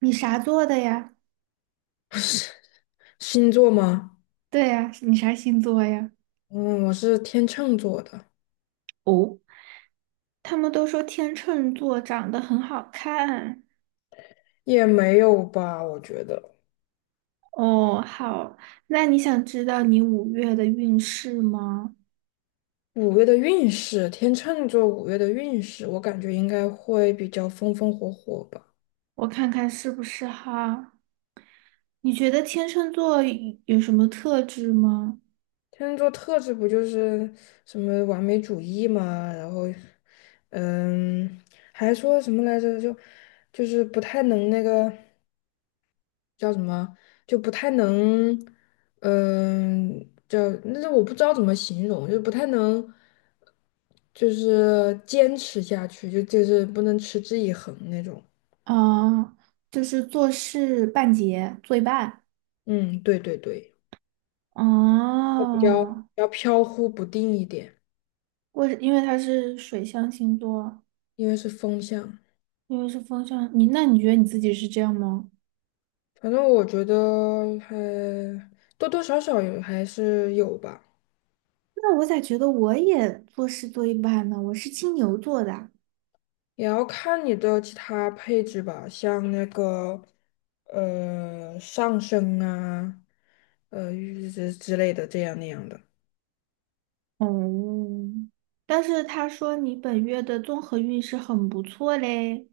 你啥座的呀？是星座吗？对呀，你啥星座呀？嗯，我是天秤座的。他们都说天秤座长得很好看。也没有吧，我觉得哦，好，那你想知道你五月的运势吗？五月的运势，天秤座五月的运势，我感觉应该会比较风风火火吧。我看看是不是哈？你觉得天秤座有什么特质吗？天秤座特质不就是什么完美主义嘛。然后，嗯，还说什么来着？就是不太能那个叫什么，就不太能，嗯，叫那是我不知道怎么形容，就不太能。就是坚持下去，就是不能持之以恒那种。啊，就是做事半截，做一半。嗯，对对对，比较比哦，较飘忽不定一点，因为他是水象星座，因为是风向。因为是风象，那你觉得你自己是这样吗？反正我觉得还多多少少有还是有吧，那我咋觉得我也做事做一半呢？我是金牛座的。也要看你的其他配置吧，像那个上升啊，呃之之类的这样那样的。哦，但是他说你本月的综合运势很不错嘞。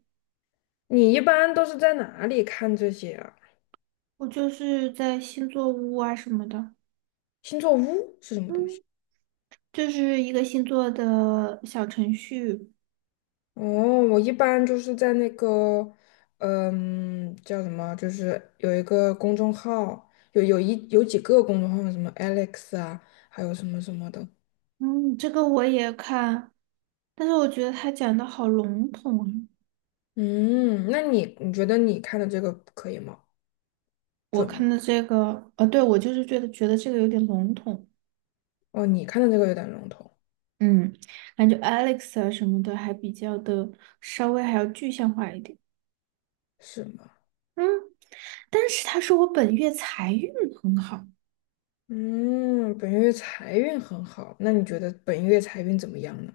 你一般都是在哪里看这些啊？我就是在星座屋啊什么的。星座屋是什么东西？嗯，就是一个星座的小程序。哦，我一般就是在那个，嗯，叫什么，就是有一个公众号，有几个公众号，什么 Alex 啊，还有什么什么的。嗯，这个我也看，但是我觉得他讲的好笼统啊。嗯，那你觉得你看的这个可以吗？我准吗？看的这个，对，我就是觉得这个有点笼统。哦，你看的这个有点笼统，嗯，感觉 Alex 啊什么的还比较的稍微还要具象化一点。是吗？嗯，但是他说我本月财运很好。嗯，本月财运很好，那你觉得本月财运怎么样呢？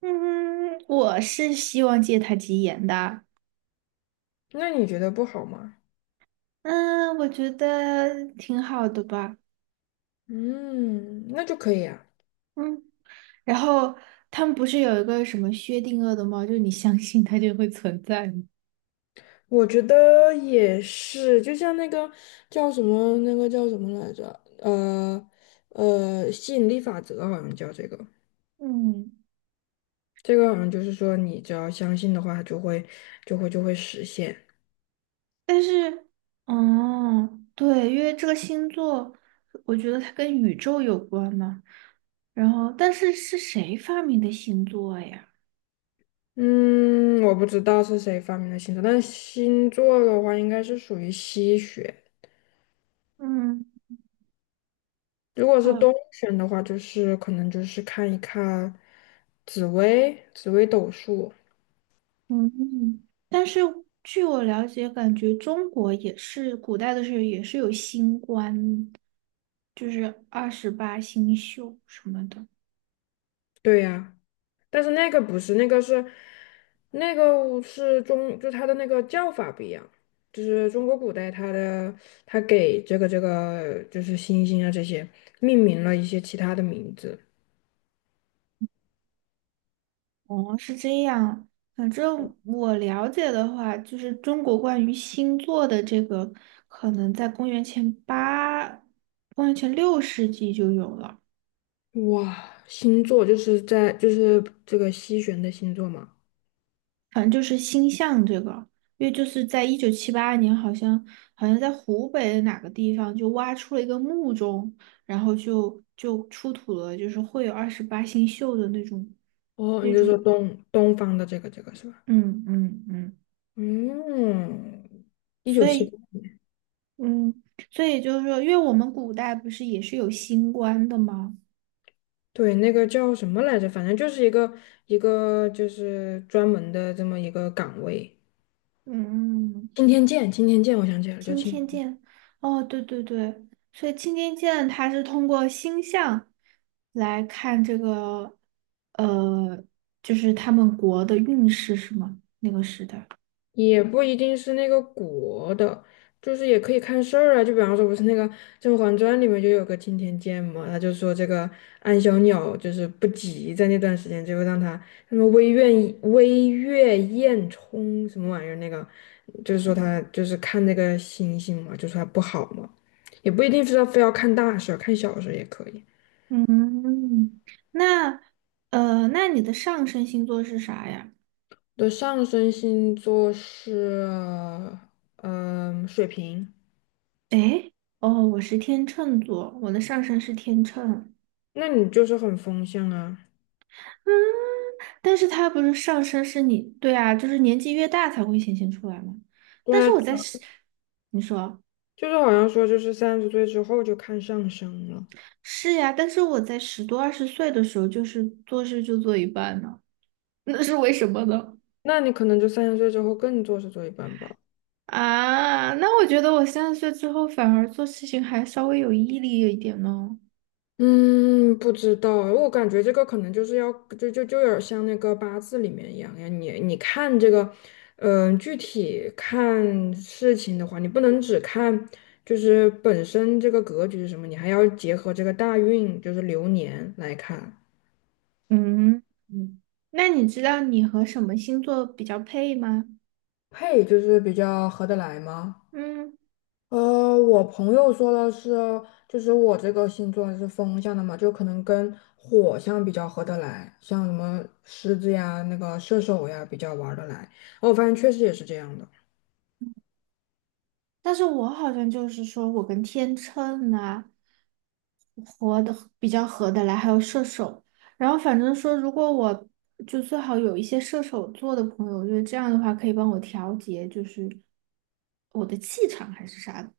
嗯，我是希望借他吉言的。那你觉得不好吗？嗯，我觉得挺好的吧。嗯，那就可以啊。嗯。然后他们不是有一个什么薛定谔的猫，就是你相信它就会存在吗？我觉得也是，就像那个叫什么，那个叫什么来着？呃吸引力法则好像叫这个。嗯，这个好像就是说，你只要相信的话，它就会实现。但是，哦，对，因为这个星座，我觉得它跟宇宙有关嘛。然后，但是是谁发明的星座呀？嗯，我不知道是谁发明的星座，但是星座的话应该是属于西学。嗯。如果是好东玄的话，就是可能就是看一看紫薇斗数。嗯，但是据我了解，感觉中国也是古代的时候也是有星官，就是二十八星宿什么的。对呀。但是那个不是，那个是那个是中，就它的那个叫法不一样，就是中国古代它的它给这个就是星星啊这些命名了一些其他的名字。哦，是这样。反正我了解的话，就是中国关于星座的这个，可能在公元前8、公元前6世纪就有了。哇，星座就是在就是这个西玄的星座嘛。反正就是星象这个，因为就是在1978年，好像在湖北的哪个地方就挖出了一个墓中，然后就出土了，就是会有二十八星宿的那种哦，那你就种，说东方的这个是吧？嗯嗯嗯。嗯，一九所七八。以嗯，所以就是说，因为我们古代不是也是有星官的吗？对，那个叫什么来着？反正就是一个就是专门的这么一个岗位。嗯，嗯青嗯。天剑，青天剑，我想起来了，叫青天。哦，对对对，所以青天剑它是通过星象来看这个，呃，就是他们国的运势是吗？那个时代。也不一定是那个国的，就是也可以看事儿啊。就比方说，不是那个《甄嬛传》里面就有个青天剑嘛，他就说这个安小鸟就是不吉，在那段时间就让他什么微月宴冲什么玩意儿那个，就是说他就是看那个星星嘛，就说他不好嘛。也不一定是要非要看大事儿，看小事儿也可以。嗯，那那你的上升星座是啥呀？我的上升星座是嗯、水瓶。诶，哦，我是天秤座，我的上升是天秤。那你就是很风向啊。嗯，但是它不是上升是你，对啊，就是年纪越大才会显现出来嘛。对但是啊，我在，你说。就是好像说就是三十岁之后就看上升了。是呀，但是我在十多二十岁的时候，就是做事就做一半呢，那是为什么呢？那你可能就三十岁之后更做事做一半吧。啊，那我觉得我30岁之后反而做事情还稍微有毅力一点呢。嗯，不知道，我感觉这个可能就是要就有点像那个八字里面一样呀。你看这个，嗯、具体看事情的话，你不能只看就是本身这个格局是什么，你还要结合这个大运，就是流年来看。嗯嗯，那你知道你和什么星座比较配吗？配就是比较合得来吗？嗯。呃，我朋友说的是，就是我这个星座是风象的嘛，就可能跟火象比较合得来，像什么狮子呀、那个射手呀比较玩儿得来。哦我发现确实也是这样的。但是我好像就是说我跟天秤呐，合的比较合得来，还有射手。然后反正说，如果我就最好有一些射手座的朋友，我觉得这样的话可以帮我调节，就是我的气场还是啥的。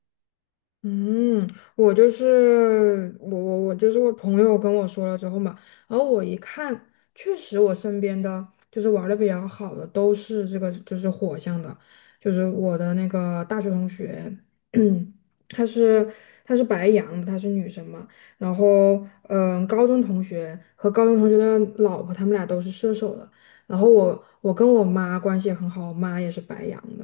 嗯，我就是我就是我朋友跟我说了之后嘛，然后我一看，确实我身边的就是玩的比较好的都是这个就是火象的，就是我的那个大学同学，她是她是白羊的，她是女生嘛。然后嗯，高中同学和高中同学的老婆，他们俩都是射手的。然后我跟我妈关系也很好，我妈也是白羊的。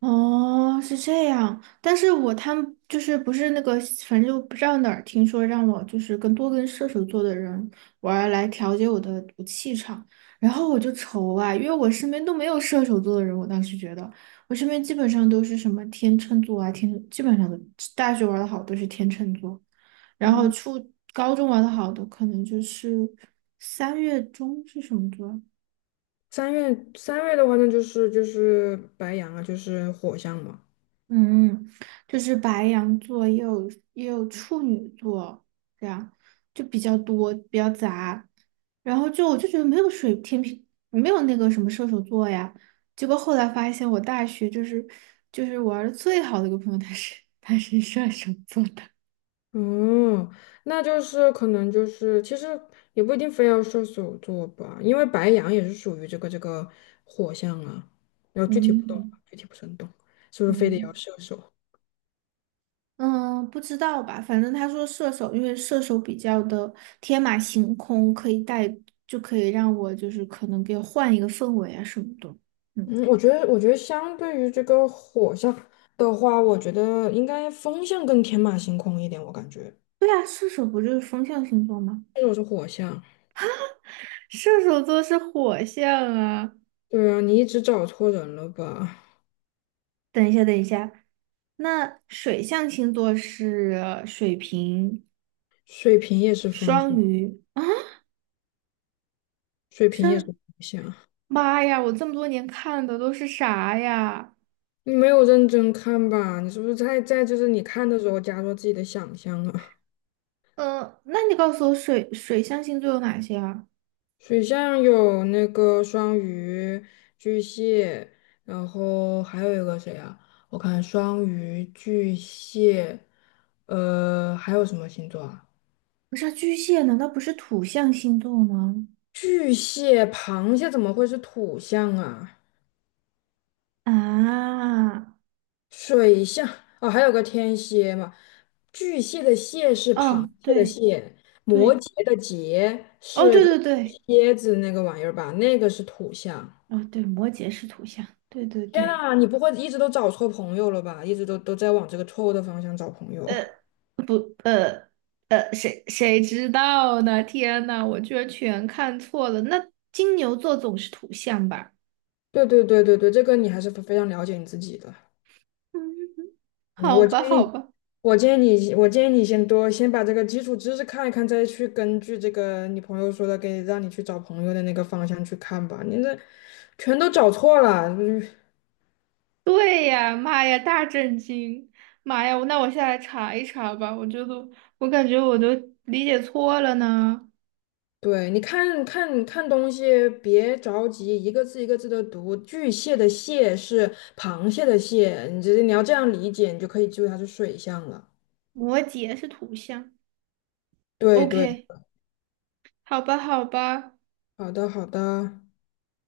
哦，是这样，但是他们就是不是那个，反正就不知道哪儿听说让我就是多跟射手座的人玩儿来调节我气场。然后我就愁啊，因为我身边都没有射手座的人，我当时觉得我身边基本上都是什么天秤座啊，天基本上都大学玩的好都是天秤座。然后初高中玩的好的可能就是三月中是什么座？三月的话，那就是就是白羊啊，就是火象嘛。嗯，就是白羊座也有处女座，这样就比较多，比较杂。然后就我就觉得没有水天平，没有那个什么射手座呀。结果后来发现，我大学就是玩的最好的一个朋友，他是射手座的。哦，那就是可能就是其实也不一定非要射手座吧，因为白羊也是属于这个火象啊。然后具体不懂嗯啊，具体不是很懂，是不是非得要嗯射手？嗯。不知道吧？反正他说射手，因为射手比较的天马行空，可以带就可以让我就是可能给我换一个氛围啊什么的。嗯。嗯，我觉得相对于这个火象的话，我觉得应该风象更天马行空一点，我感觉。对啊，射手不就是风象星座吗？但是我是火象。射手座是火象啊。对啊，你一直找错人了吧？等一下，等一下，那水象星座是水瓶、水瓶也是风双象。鱼啊。水瓶也是土象。妈呀，我这么多年看的都是啥呀？你没有认真看吧？你是不是在就是你看的时候加入自己的想象啊？那你告诉我水象星座有哪些啊？水象有那个双鱼、巨蟹，然后还有一个谁啊？我看双鱼、巨蟹，呃，还有什么星座啊？不是啊巨蟹，难道不是土象星座吗？巨蟹、螃蟹怎么会是土象啊？啊，水象哦，还有个天蝎嘛。巨蟹的蟹是螃哦，蟹的对蟹，摩对，羯的羯哦，是对对对，蝎子那个玩意儿吧？那个是土象。哦对，摩羯是土象，对对天对。呐，你不会一直都找错朋友了吧？一直都在往这个错误的方向找朋友。呃。谁知道呢？天呐，我居然全看错了。那金牛座总是土象吧？对对对对对，这个你还是非常了解你自己的。嗯。嗯，好我建吧，好议吧。我建议你，我建议你先多先把这个基础知识看一看，再去根据这个你朋友说的给让你去找朋友的那个方向去看吧。你这全都找错了，嗯对呀，妈呀，大震惊！妈呀，那我下来查一查吧。我觉得我感觉我都理解错了呢。对，你看看东西，别着急，一个字一个字的读。巨蟹的蟹是螃蟹的蟹，你这你要这样理解，你就可以记住它是水象了。摩羯是土象。对对，OK，好吧，好吧。好的好的。